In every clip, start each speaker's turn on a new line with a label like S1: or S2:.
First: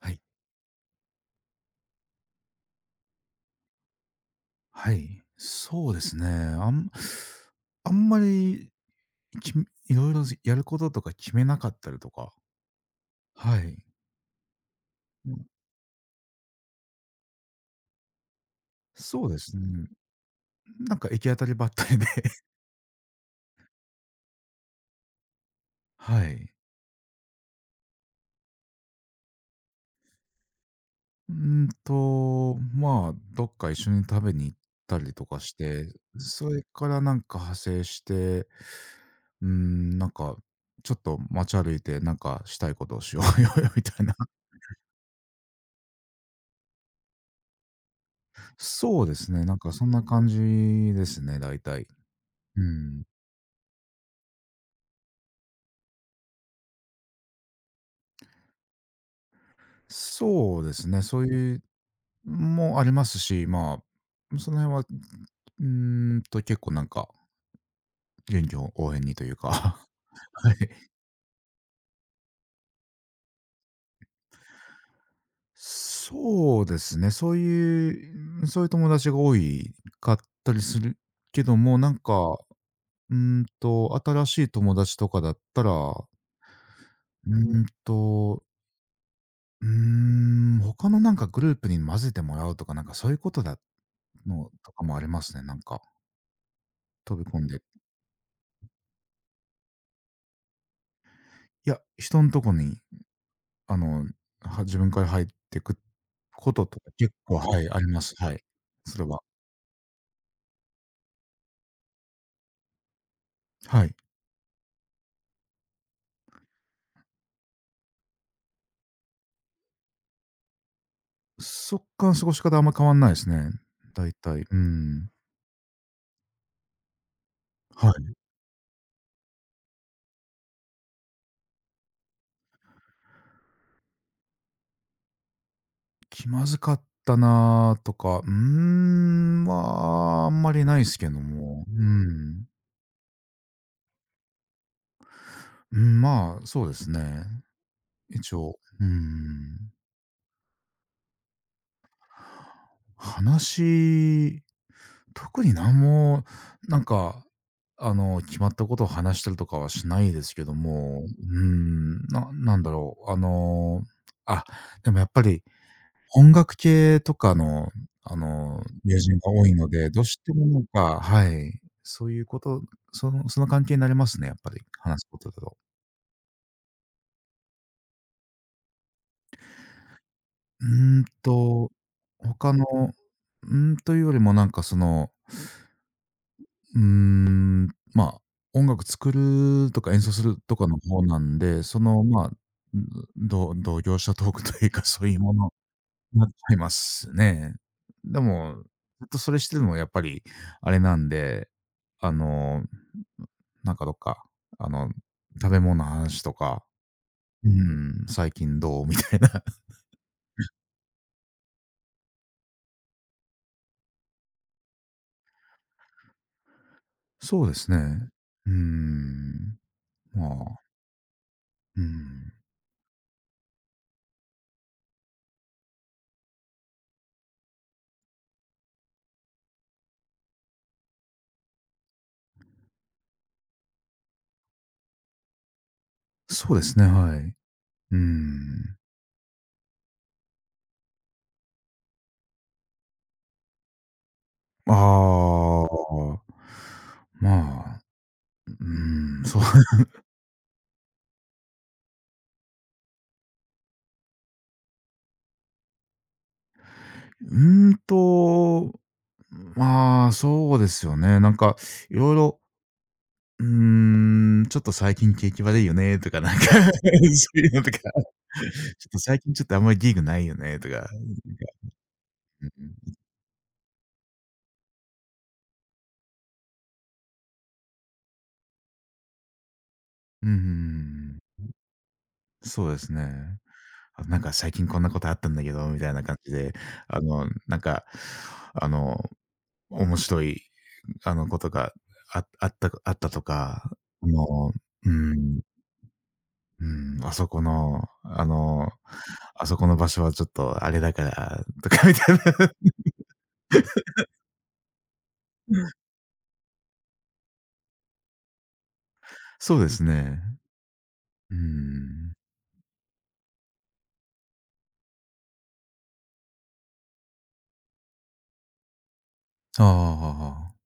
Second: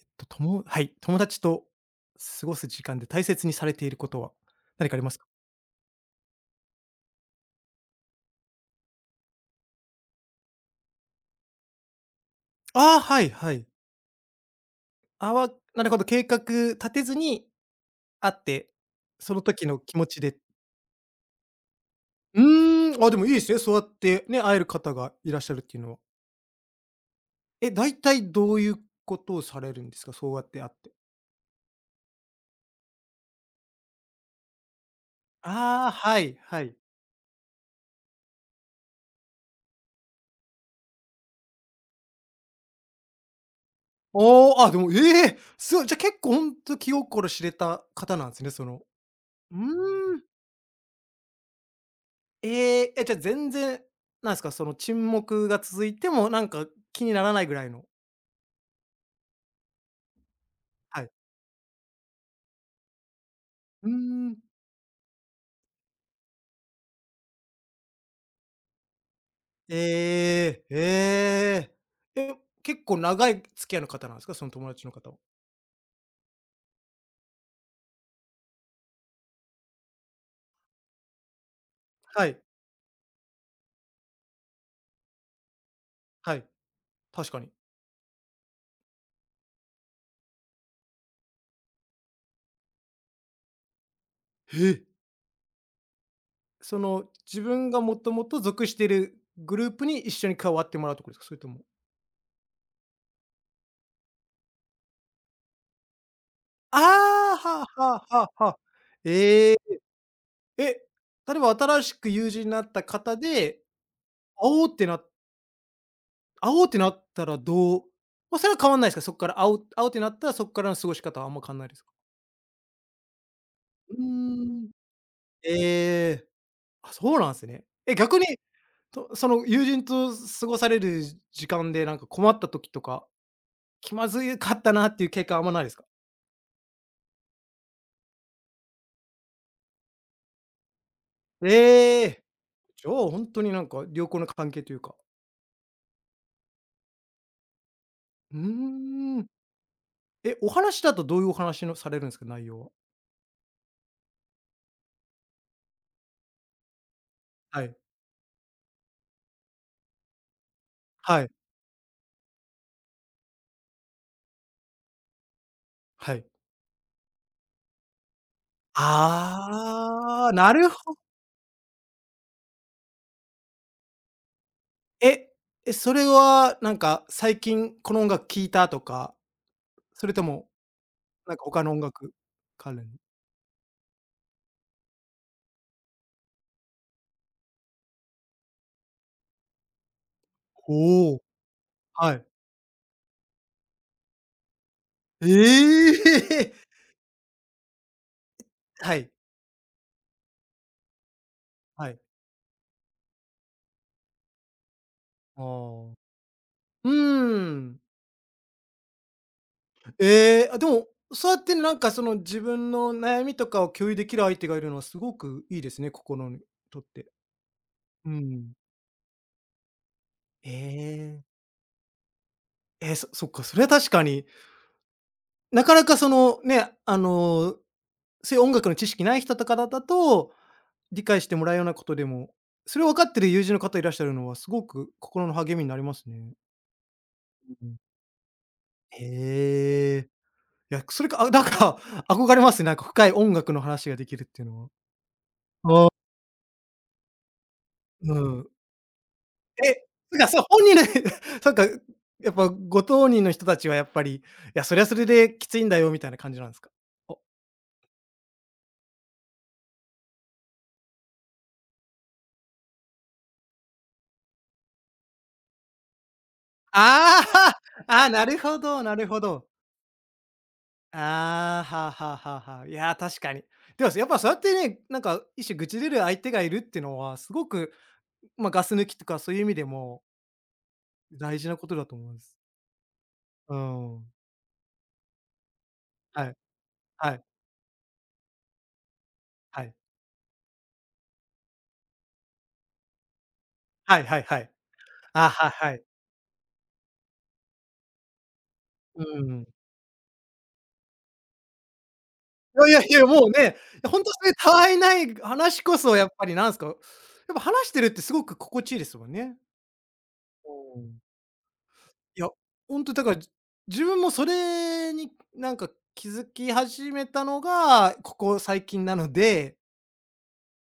S1: はい。
S2: と、ともはい、友達と過ごす時間で大切にされていることは何
S1: は
S2: かあります
S1: い。
S2: か？
S1: そうですね。あんあんまり、きいろいろ、やることとか決めなかったりとか。
S2: ああ、はいは
S1: は
S2: い。
S1: い。う
S2: あ
S1: ん、
S2: わなるほど、計画立てずに会って、
S1: そう
S2: そ
S1: で
S2: の
S1: す
S2: 時の
S1: ね。
S2: 気持ちで。
S1: なんか行き当たりばったりで、
S2: う ーん、あ、でもいいですね、そうやってね、会える方がいらっしゃるっていうのは。
S1: はい。
S2: え、大体どういうことをされるんですか？そうやって会って。
S1: まあ、どっか一緒に食べに行ったりとかして、
S2: ああ、はい
S1: そ
S2: は
S1: れ
S2: い。
S1: からなんか派生して、うーん、なんか、ちょっと街歩いて、なんかしたいことをしようよ みたいな。
S2: おお、あ、でも、ええ、すごい、じゃ、結構ほんと気心知れた方なんですね、その。
S1: そうですね、な
S2: う
S1: んかそんな
S2: ーん。
S1: 感じですね、大体。う
S2: ええ、
S1: ん。
S2: え、じゃ、全然、なんですか、その沈黙が続いても、なんか気にならないぐらいの。
S1: そうですね、
S2: はい。
S1: そういうもありますし、ま
S2: うーん。
S1: あ、その辺は、うー結構なんか、臨機応変にというか、はい。
S2: ええ、ええ。え、結構長い付き合いの方なんですか？その友達の方は。
S1: そうですね、そういう友達が多いかったりするけども、
S2: はい、
S1: うー新しい友達とかだったら、
S2: はい、
S1: う
S2: 確かに。
S1: ーんと、他のなんかグループに混ぜてもらうとか、なんかそういうことだの
S2: へ
S1: と
S2: え。
S1: かもありますね、なんか、
S2: その、
S1: 飛び込
S2: 自
S1: んで。
S2: 分がもともと属しているグループに一緒に加わってもらうところですか？それとも。
S1: いや、人のとこにあの、は自分から入ってくこと
S2: あ
S1: とか結構、
S2: あ、
S1: は
S2: は
S1: い、あ
S2: あ
S1: りま
S2: は
S1: す。
S2: あは
S1: はい。
S2: あはあ。
S1: それは。
S2: ええ。え、例えば新しく友人になった方で、
S1: はい。
S2: 「あお！」ってなっ、会おうってなったらどう、まあ、それは変わんないですか？そこから会おう会おうってなったら、そこからの過ごし方はあんま変わんない
S1: そ
S2: です
S1: っ
S2: か？
S1: から過ごし方あんま変わんないですね。
S2: う
S1: 大体。
S2: ー
S1: う
S2: ん。
S1: ん。
S2: ええ、あ、そうなんすね。
S1: は
S2: え、
S1: い。
S2: 逆に、とその友人と過ごされる時間で、なんか困った時とか、気まずいかったなっていう経験あんまないですか？
S1: 気まずかったなあとか、うーん、まあ、あんまりないですけども、う
S2: ええ、
S1: ん。
S2: じゃあ、ほんとになんか良好な関係というか。
S1: うん、まあ、そうですね。一
S2: うー
S1: 応、う
S2: ん。
S1: ん。
S2: え、お話だとどういうお話のされるんですか？内容は。
S1: 話特になんも、なんか、
S2: はい。
S1: あの、決まったことを話したりとかはしないですけども、
S2: はい。
S1: うん、ななんだろう、あの、あ、でもやっぱり
S2: はい。
S1: 音楽系とかの、あの、友人が多いので、どうし
S2: ああ、
S1: ても
S2: な
S1: なん
S2: るほ、
S1: かはい、そういうこと、その関係になりますね、やっぱり、話すこと
S2: え、
S1: だと。
S2: え、それはなんか最近この音楽聴いたとか、それとも、
S1: うーん
S2: なんか他
S1: と、
S2: の音楽
S1: 他の、
S2: 関連。
S1: うーんというよりもなんかそのうーん、まあ、音楽作るとか演奏するとかの方
S2: お
S1: な
S2: お、
S1: んで、その、
S2: は
S1: ま
S2: い。
S1: あ、同業者トークというか、そういう
S2: え
S1: ものになっち
S2: え！
S1: ゃいますね。でも、
S2: は
S1: ずっ
S2: い、
S1: とそれしてるのはやっぱりあれなんで、
S2: はい。
S1: あの、なんかどっか、あの、
S2: あ
S1: 食べ物の
S2: あ。
S1: 話とか、
S2: う
S1: う
S2: ーん。
S1: ん、最近どうみたいな。
S2: ええ、あ、でも、そうやってなんかその自分の悩みとかを共有できる相手がいるのはすごくいいですね、心にとって。
S1: そうですね。
S2: う
S1: うー
S2: ん。
S1: ん、ま
S2: え
S1: あ、
S2: え。
S1: うーん、
S2: え、そ、そっか、それは確かに、なかなかそのね、あの、そういう音楽の知識ない人とかだったと、理解してもらうようなことでも、それを分かってる友人の方いらっしゃるのはすごく心の励みになりますね。
S1: そうですね、はい。う
S2: うん。
S1: ーん。
S2: へえ。いや、それか、あ、なんか憧れますね、なんか深い音楽の話ができるっていうのは。
S1: ああ。
S2: ああ。
S1: まあ、
S2: うん。
S1: うーん、そう、
S2: え、なんかそう本人で そうか、やっぱご当人の人たちはやっぱり、いや、それはそれできついんだよみたいな感じなんですか？お、
S1: うーんと、まあ、そうですよね。なんかいろいろ、うーん、ちょっと最近景気悪いよねとか、なんか そ
S2: ああ、
S1: ういう のとか、ちょっ
S2: ああ、なるほどな
S1: と
S2: る
S1: 最
S2: ほ
S1: 近ちょ
S2: ど。
S1: っとあんまりリーグないよねとか、んか
S2: ああ、はあはあは
S1: う
S2: あはあ。い
S1: ん。
S2: やー、確かに。でも、やっぱそうやってね、なんか一種愚痴れる相手がいるっていうのは、すごく、まあ、ガス抜きとかそういう意味でも
S1: うんん。
S2: 大事なことだと思います。
S1: そうですね。
S2: う
S1: あ、
S2: ん。
S1: なんか最近こんなことあったんだけどみたいな感
S2: は
S1: じ
S2: い、
S1: で、あ
S2: はい、
S1: の、なんか、あの
S2: はい。
S1: 面白い、あの、ことがああったあったとか、
S2: はい
S1: あ
S2: はいはい。
S1: の、う
S2: あ、
S1: ん、
S2: はいはい。
S1: うん、あそこの、あの、
S2: う
S1: あ
S2: ん。
S1: そこの場所はちょっとあれだからとかみたいな。
S2: いや いやいや、もうね、ほんとそれたわいない話こそやっぱりなんすか、やっぱ話してるってすごく心地いいですもんね。
S1: そうですね。
S2: うん。
S1: うーん。
S2: いや、ほんとだから、自分もそれになんか気づき始めたのが、ここ最近なので、
S1: ああああああ。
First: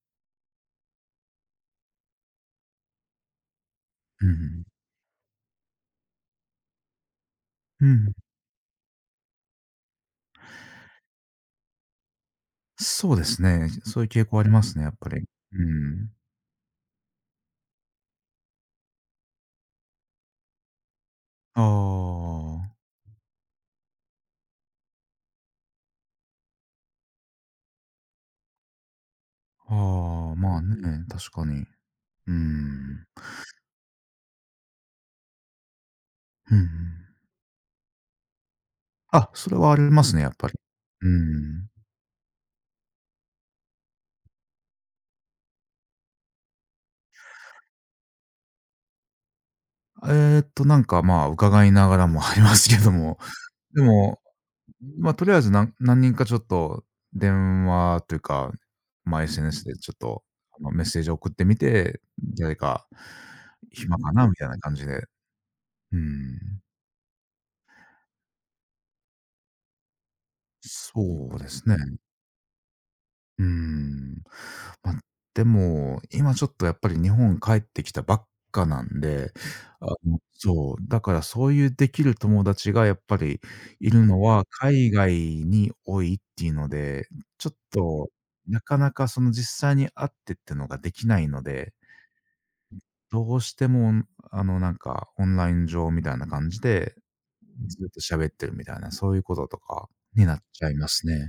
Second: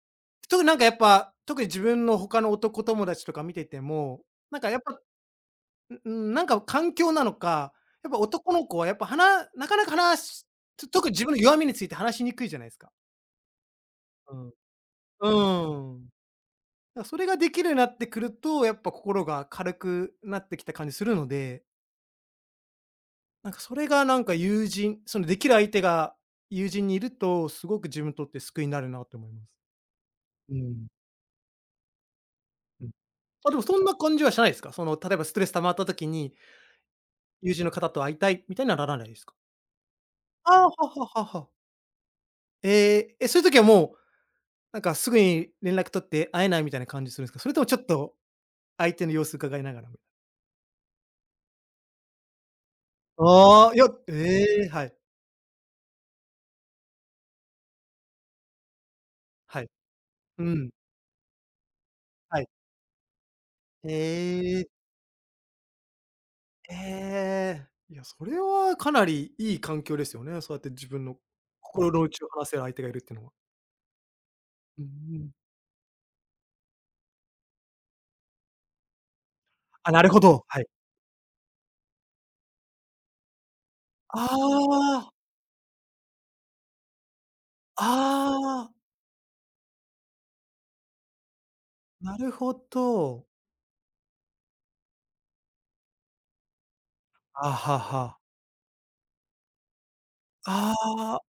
S2: 特になんかやっぱ、特に自分の他の男友達とか見てても、
S1: う
S2: なん
S1: ん、
S2: かやっぱ、ううん、なんか環境なのか、
S1: う
S2: やっ
S1: ん。
S2: ぱ男の子はやっぱ、なかなか話、と特に自分の弱みについて話しにくいじゃないですか。
S1: そうですね。そういう傾
S2: う
S1: 向あり
S2: ん。
S1: ますね、やっぱり。う
S2: うーん。
S1: ん。
S2: だ、それができるようになってくると、やっぱ心が軽くなってきた感じするので、
S1: あ
S2: なんかそれがなんか友人、そのできる相手が友人にいると、すごく自分にとって救いになるなと思います。
S1: あ、ああ、
S2: う
S1: まあ
S2: ん、
S1: ね、確かに。うー
S2: うん。
S1: ん。
S2: あ、でもそんな感じはしないですか？その例えばストレス溜まった時に、
S1: うんうん。
S2: 友人の方と会いたいみたいにはならないです
S1: あ、
S2: か？
S1: それはありますね、やっぱ
S2: あ
S1: り。
S2: あ、は
S1: う
S2: は
S1: ー
S2: はは。
S1: ん。
S2: ええ、え、そういう時はもう、なんかすぐに連絡取って会えないみたいな感じするんすか？それともちょっと相手の様子伺いながらみたいな。
S1: えっと、なんか、まあ、伺いながらもありますけども、
S2: ああ、い
S1: で
S2: や、
S1: も、
S2: ええ、はい、
S1: ま、あ、とりあえず、何人かちょっと電話というか、まあ、
S2: は
S1: SNS
S2: い。
S1: でちょっと、
S2: う
S1: あの、
S2: ん、
S1: メッセージを送ってみて、
S2: はい。
S1: 誰か
S2: へ
S1: 暇かなみたいな感
S2: え。
S1: じで。うん。
S2: ええ。いや、それはかなりいい環境ですよね。そうやって自分の
S1: そうですね。
S2: 心の内を話せる相手がいるっていうのは。
S1: うーん。
S2: うんう
S1: まあ、
S2: ん。
S1: でも、今ちょっとやっぱり日本帰ってきたばっかなんで、あ
S2: あ、なる
S1: の
S2: ほど、はい。
S1: そう、だからそういうできる友達がやっぱりいるの
S2: あ
S1: は海外
S2: あ、
S1: に多いっていうので、ちょっと
S2: あ
S1: な
S2: あ、
S1: かなかその実際に会ってってのができないので、
S2: なるほど。
S1: どうしてもあのなんかオンライン上みたいな感じで
S2: あ
S1: ず
S2: は
S1: っと
S2: は。
S1: 喋ってるみたいな、そういうこととかになっちゃい
S2: あ
S1: ますね。
S2: あ、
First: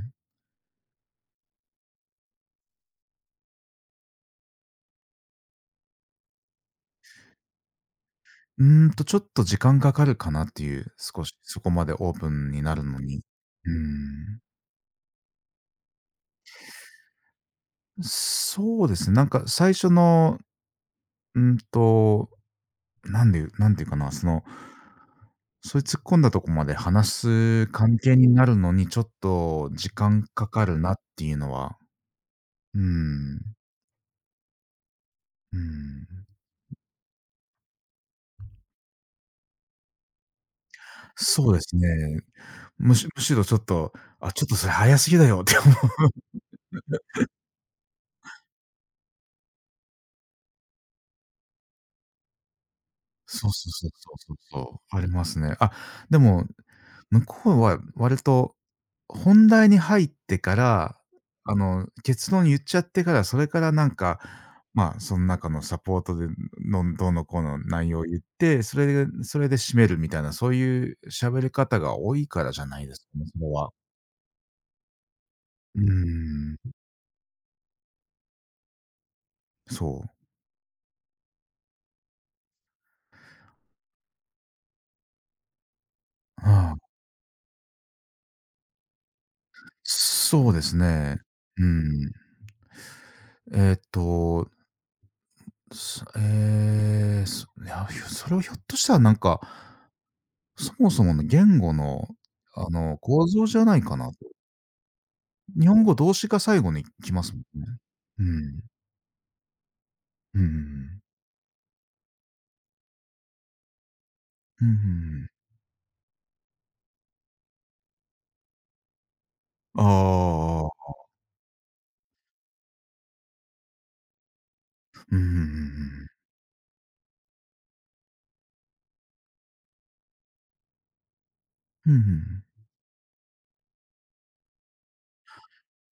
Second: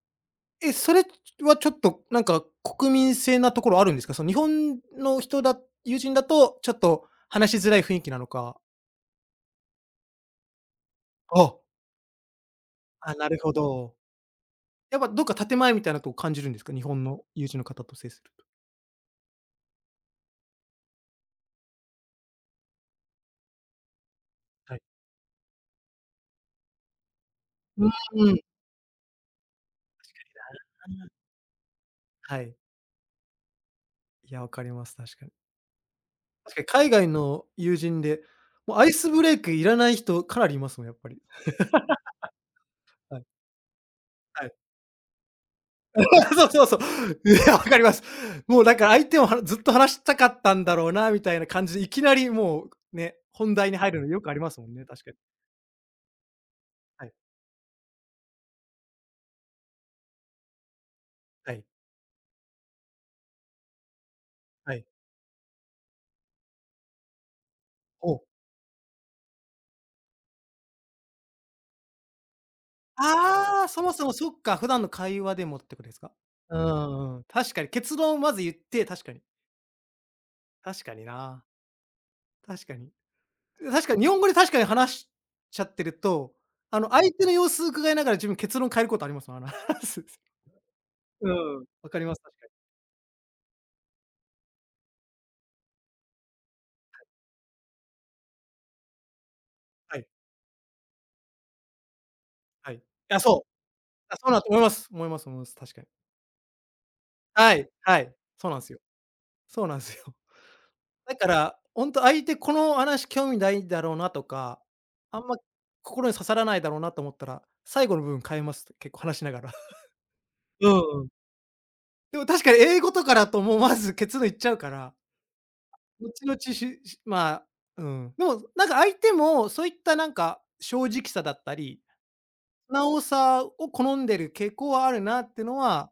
S2: え、それはちょっとなんか国民性なところあるんですか？その日本の人だ、友人だとちょっと話しづらい雰囲気なのか。
S1: うーんと、ちょっと時間かかるかなっていう、少し
S2: あ、
S1: そこまでオープンになるの
S2: あ、
S1: に。
S2: なるほ
S1: うー
S2: ど。
S1: ん。
S2: やっぱどっか建前みたいなとこ感じるんですか？日本の友人の方と接すると。
S1: そうですね、なんか最初の、うーんと、なんでなんていうかな、その
S2: はい。
S1: そういう突っ込んだとこまで話す
S2: う
S1: 関係に
S2: ん。
S1: なるのに、ちょっと時間かかるなっていうのは、
S2: はい。
S1: うーん、
S2: いや、わかります、確かに。
S1: うーん。
S2: 確かに海外の友人で、もうアイスブレイクいらない人かなりいますもん、やっぱり。
S1: そうですね。
S2: は
S1: む
S2: い。
S1: しろちょっと、あ、ち
S2: は
S1: ょっ
S2: い。
S1: とそれ早すぎだよって思 う。
S2: そうそうそう。いや、わかります。もうだから相手もはずっと話したかったんだろうなみたいな感じで、いきなりもうね、
S1: そう
S2: 本
S1: そう
S2: 題に
S1: そう
S2: 入るの
S1: そう
S2: よく
S1: そ
S2: あ
S1: う
S2: りますもん
S1: そ
S2: ね、
S1: う、あ
S2: 確
S1: り
S2: かに。
S1: ますね。あ、でも
S2: はい。
S1: 向こうは割と本題に入ってから、
S2: は
S1: あ
S2: い。
S1: の、結論言っちゃってから、それからなんか、
S2: はい。
S1: まあ、その中のサポートで、のどうのこうの内容を言
S2: お、
S1: って、それで締めるみたいな、そういう喋り方が多いからじゃないですかね、それ
S2: ああー、
S1: は。
S2: そもそもそっか、普段の会話でもって
S1: う
S2: ことですか？
S1: ー
S2: うんう
S1: ん、
S2: んうん。確かに結論をまず言って、確かに。
S1: そう。
S2: 確かにな。確かに。確かに日本語で確かに話しちゃってると、
S1: ああ、
S2: あの、相手の様子伺いながら自分結論変えることありますもん。あの、話す。
S1: そうですね。
S2: う
S1: う
S2: ん、わかります、
S1: ん。
S2: 確かに。
S1: えーっと、すえーそいや、ひょそれをひょっとしたら、なんか
S2: はい、
S1: そもそもの言語の、あ
S2: はい。い
S1: の、
S2: や、
S1: 構
S2: そ
S1: 造
S2: う。
S1: じゃないかな
S2: あ、
S1: と。
S2: そうだと思います。思います思います、
S1: 日
S2: 確か
S1: 本
S2: に。
S1: 語、動詞が最後に来ますも
S2: は
S1: んね。
S2: い、はい。
S1: う
S2: そうなん
S1: ん。
S2: すよ。そうなんすよ。
S1: うんうんうん。
S2: だから、ほんと相手この話興味ないだろうなとか、
S1: うんうんう
S2: あん
S1: ん。
S2: ま心に刺さらないだろうなと思ったら、最後の部分変えます、結構話しながら。
S1: あ
S2: うん
S1: あ。
S2: うん。でも確かに英語とかだともうまず結論言っちゃうから
S1: うんうんうんうん。
S2: 後々し、しまあ、うん。でも、なんか相手もそういったなんか正直さだったり、
S1: うんうんうん。
S2: 素直さを好んでる傾向はあるなってのは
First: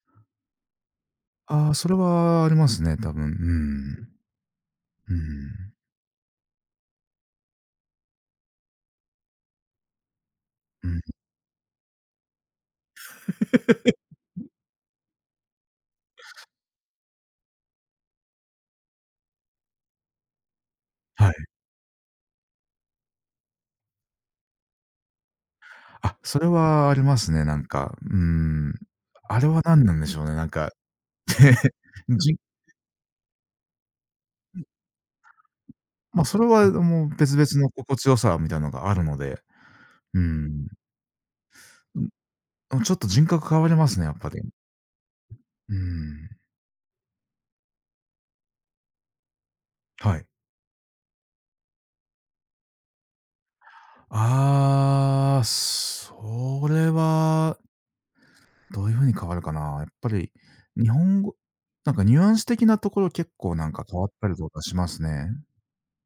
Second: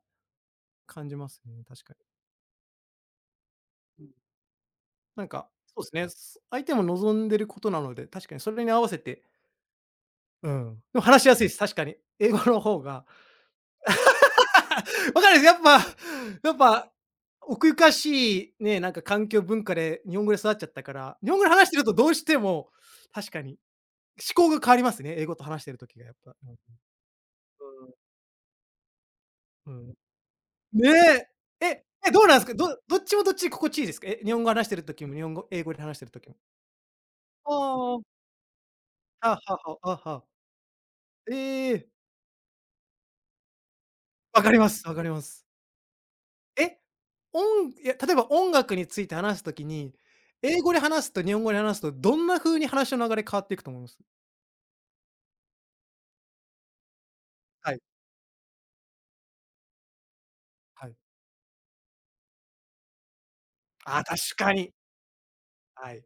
S2: 感じ
S1: ああうんうんうんうんうんうん
S2: ますね、
S1: ああ
S2: 確
S1: そ
S2: か
S1: れはありますね、多分。
S2: に。うん。
S1: うん。う
S2: なんか、
S1: ん。
S2: そうですね、す、相手も望んでることなので、確かにそれに合わせて、うん。
S1: う
S2: で
S1: ん。
S2: も話しやすいです、確かに。英語の方が。分かんないです。やっぱ奥ゆかしいね、なんか環境文化で日本語で育っちゃったから、
S1: は
S2: 日
S1: い。
S2: 本語で話してるとどうしても、確かに思考が変わりますね、英語と話してる時がや
S1: あ、
S2: っぱ。
S1: それ
S2: うん。
S1: はありますね、な
S2: う
S1: ん
S2: ん。
S1: か。うーん。あれは
S2: う
S1: 何
S2: ん。
S1: なんでしょうね、なんか、
S2: ねえ。え、え、どうな
S1: じ
S2: んすか？どっちもどっちで心地いいですか？え、日本語話してる時も、日本語英語で話してる
S1: ま、
S2: 時も。
S1: それはもう別々
S2: あ
S1: の心
S2: あ、
S1: 地よさみたいなのがあるの
S2: あ、
S1: で、
S2: はは、あ、
S1: う
S2: は。
S1: ん。
S2: ええ、
S1: うん、ちょっと人格変わりますね、やっぱり。
S2: 分かります、分かります。
S1: うん、
S2: え、おん、いや、例えば音楽について話す時に、
S1: はい。
S2: 英語で話すと日本語で話すと、どんな風に話の流れ変わっていくと思います？
S1: ああ、それは
S2: はい、
S1: どういう風に変わるかな。やっぱり日
S2: はい。
S1: 本語なんかニュアンス的なところ結構なんか
S2: あ
S1: 変
S2: あ、
S1: わっ
S2: 確
S1: たりと
S2: か
S1: か
S2: に。
S1: しますね。
S2: はい。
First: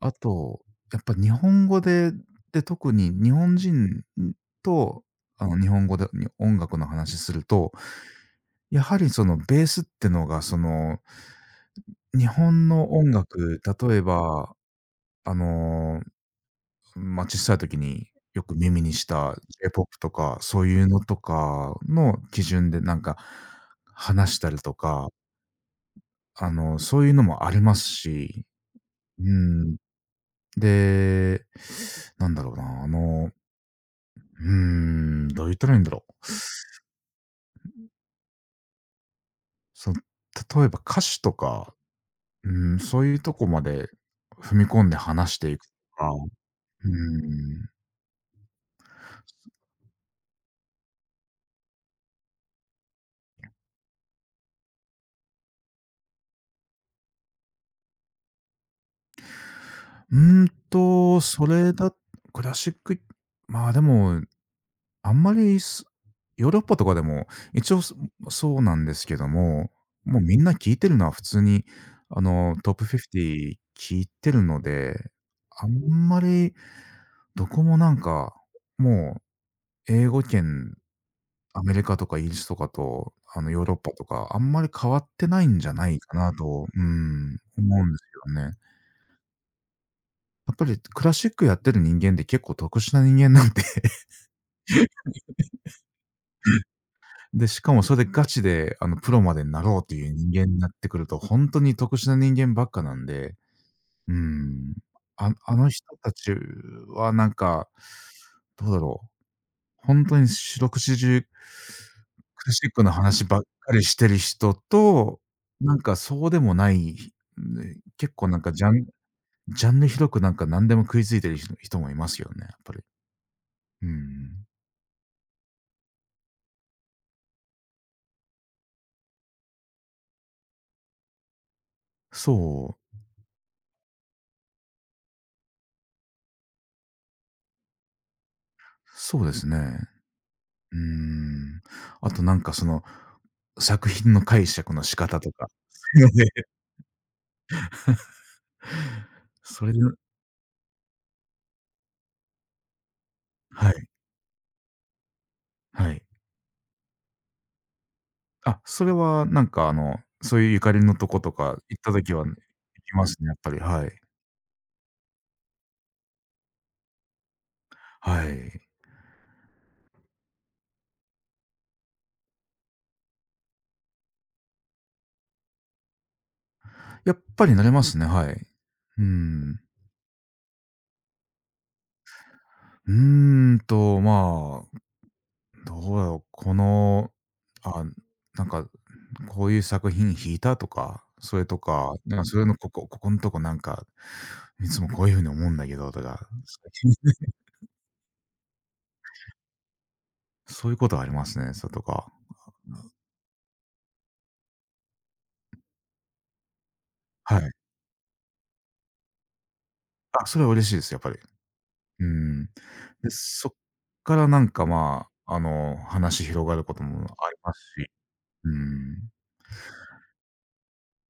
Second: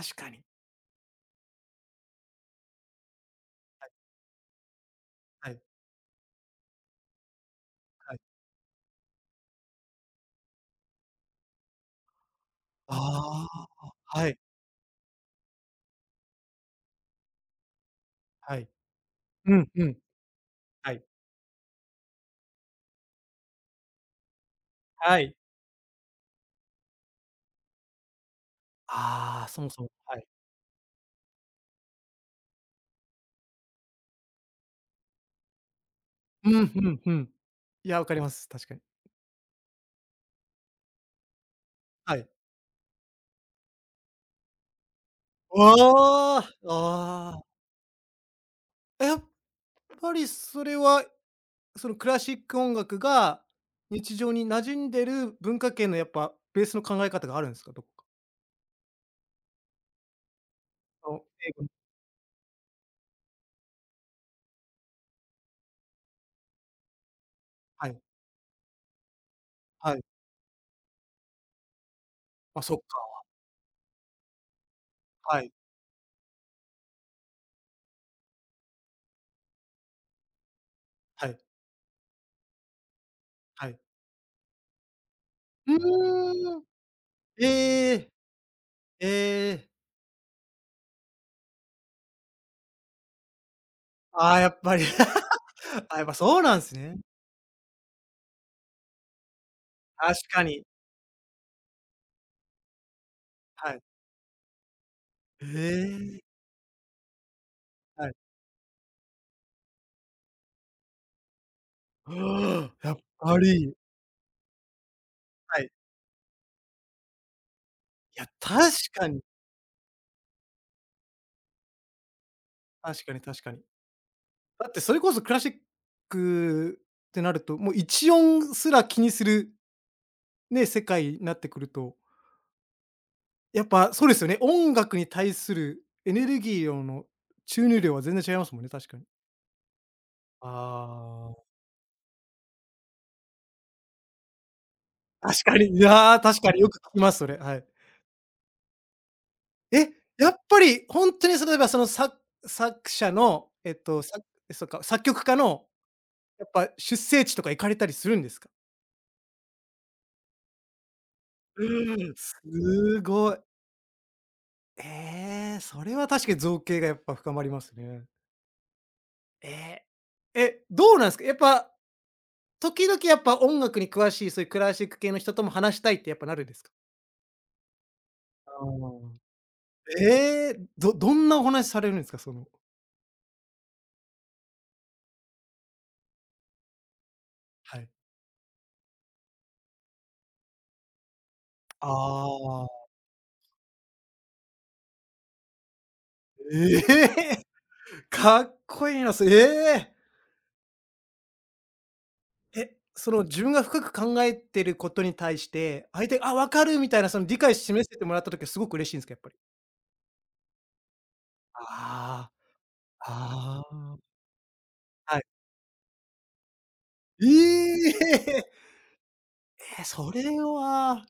S1: あ
S2: かに。
S1: と、やっぱ日本語で、で、特に日本
S2: はい、
S1: 人と、あ
S2: は
S1: の、
S2: い、
S1: 日本語でに音楽の話すると、
S2: はい。
S1: やはりそのベースってのがその、日本の
S2: あ
S1: 音楽、
S2: あ、
S1: 例え
S2: はい、
S1: ば、あのまあ、小さい時によく
S2: はい。
S1: 耳にした
S2: うん、う
S1: J-POP
S2: ん。
S1: とか、そういう
S2: は
S1: の
S2: い、
S1: とかの基準でなんか話したりとか、
S2: はい。
S1: あの、そういうのもありますし、う
S2: ああ、そも
S1: ん。
S2: そも、はい。
S1: で、なんだろうな、あの、うーん、どう言ったらいいんだろう。
S2: うん、ふんふん。いや、わかります。確かに。
S1: その、例えば歌詞とか、
S2: はい。
S1: うん、そういうとこまで踏み込んで話していくとか、
S2: ああ、
S1: うー
S2: ああ。
S1: ん。
S2: やっぱりそれは、そのクラシック音楽が日常に馴染んでる文化圏のやっぱベースの考え方があるんですか？どこか。
S1: うーん
S2: あ
S1: と、
S2: の、
S1: そ
S2: 英語の。
S1: れだクラシック、まあ、でもあんまり、ヨーロッパとかでも、一応、
S2: はい、
S1: そうなんですけども、
S2: はい。
S1: もうみんな聞いてるのは普通に、あの、
S2: あ、
S1: トッ
S2: そっ
S1: プ
S2: か。
S1: 50聞いてるので、
S2: はい、
S1: あんまりどこもなんか、もう英語圏、
S2: はい、
S1: アメリカとかイギリスとかと、あの、ヨー
S2: は
S1: ロッ
S2: い。
S1: パとか、あんまり変わってないんじゃ
S2: う
S1: ないかな
S2: ーん。
S1: と、うん、思うん
S2: え
S1: です
S2: え、
S1: よね。
S2: ええ。
S1: やっぱりクラシックやってる人間って結構特殊な人間なんで、
S2: ああ、やっぱり。あ、やっぱそうなんすね。
S1: で、しかもそれでガチで、あの、プロまでなろうという
S2: 確
S1: 人
S2: か
S1: 間に
S2: に。
S1: なってくると、ほんとに特殊な人間ばっかなんで、
S2: はい。
S1: うーん。
S2: へ
S1: あの人た
S2: え、
S1: ちはなんか、
S2: はい。
S1: どうだろう、ほんとに四六時中、クラシックの
S2: やっ
S1: 話
S2: ぱ
S1: ばっか
S2: り。
S1: りしてる人と、
S2: はい。
S1: なんかそうでもない、ね、結
S2: いや、
S1: 構なんか
S2: 確かに、
S1: ジャンル広くなんか何でも食いついてる人もいますよね、やっぱり。
S2: 確かに確かに。
S1: うん。
S2: だってそれこそクラシックってなると、もう1音すら気にするね、世界になってくると、
S1: そ
S2: やっぱそうですよね、音楽に対するエネルギー量の注入量は全然違いますもんね、確かに。
S1: そうですね。うー
S2: あ
S1: ん。あとなんかその、作品の解釈の仕方
S2: あ、
S1: と
S2: 確
S1: か。
S2: かに、いや、確 かによく聞きます、それ、はい。
S1: それで
S2: え、やっぱりほんとにその例えばそのさ、作者の、
S1: は
S2: えっ
S1: い、
S2: と、さ、そっか、作曲家の
S1: はい。
S2: やっぱ出生地とか行かれたりするんですか？
S1: あ、それはなんかあの、そういうゆかりのとことか
S2: う
S1: 行った
S2: ー
S1: 時
S2: ん。
S1: は、行
S2: す
S1: きますね、
S2: ご
S1: やっ
S2: い。
S1: ぱり、はい。
S2: ええ、それは確かに造形がやっぱ深まりますね。
S1: はい。
S2: ええ。え、どうなんすか？やっぱ、時々やっぱ音楽に詳しい、そういうクラシック系の人とも話したいってやっぱなるんですか？
S1: やっぱりなれますね、はい。
S2: あ
S1: う
S2: あ。
S1: ん。
S2: ええ、どんなお話されるんですか？その、
S1: うーんと、まあどうだろう、この、
S2: は
S1: あ、
S2: い。
S1: なんか、こういう作品弾いたとか、それと
S2: あ
S1: か、なんかそれの
S2: あ。
S1: ここのとこなんか、いつもこういう風に思うんだけどとか、
S2: え え、かっこいいな、そ、ええ。
S1: そういうことはありますね、それとか。
S2: え、その自分が深く考えてることに対して、相手が、あ、分かるみたいなその
S1: は
S2: 理
S1: い。
S2: 解示せてもらった時はすごく嬉しいんすか？やっぱり。
S1: あ、それは嬉しいです、やっぱり。う
S2: あ
S1: ん。
S2: あ、
S1: で、そっ
S2: ああ。
S1: からなんか、まあ、あの、話広がることも
S2: え
S1: ありますし、
S2: え！
S1: う ん。
S2: え、それは、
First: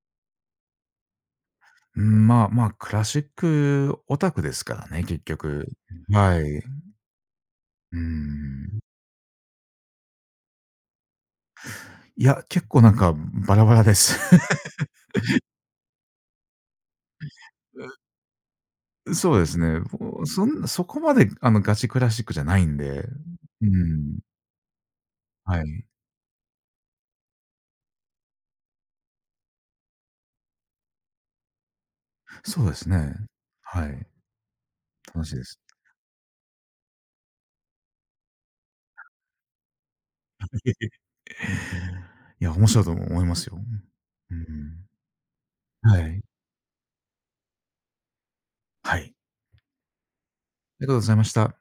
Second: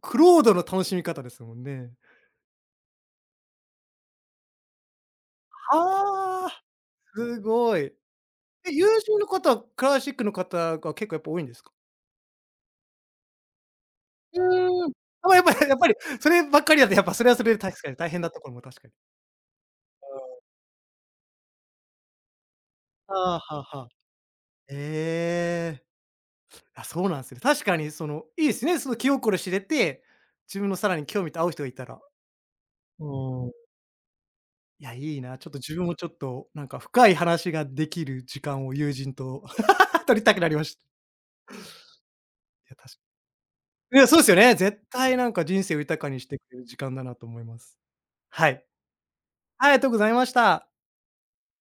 S2: クロードの楽しみ方ですもんね。
S1: うん、まあ、クラシックオタクですからね、結局。は
S2: は
S1: い。
S2: あ。すごい。
S1: うー
S2: え、
S1: ん。
S2: 友人の方、クラシックの方が結構やっぱ多いんですか？
S1: いや、結構なんかバラバラです。
S2: うーん。あ、ま、やっぱり やっぱり、そればっかりだとやっぱそれはそれで確かに大変なところも確かに。
S1: そうですね。そこまであのガチクラシックじゃないんで。
S2: ああ、は
S1: う
S2: あはあ。
S1: ん。は
S2: ええ。
S1: い。
S2: あ、そうなんすね。確かにその、いいですね、その気心知れて、自分のさらに興味と合う人がいたら。
S1: そうです
S2: う
S1: ね。
S2: ーん。
S1: はい。
S2: いや、いい
S1: 楽しい
S2: な。
S1: で
S2: ちょっ
S1: す。
S2: と自分もちょっと、なんか深い話ができる時間を友人と取りたくなりました。
S1: いや、面
S2: いや、
S1: 白い
S2: 確
S1: と
S2: か、
S1: 思いますよ。
S2: いや、そうです
S1: う
S2: よね。絶
S1: ん。
S2: 対なんか人生を豊
S1: は
S2: かに
S1: い。
S2: してくれる時間だなと思います。はい。
S1: はい。
S2: ありがとうございました。
S1: ありがとうございました。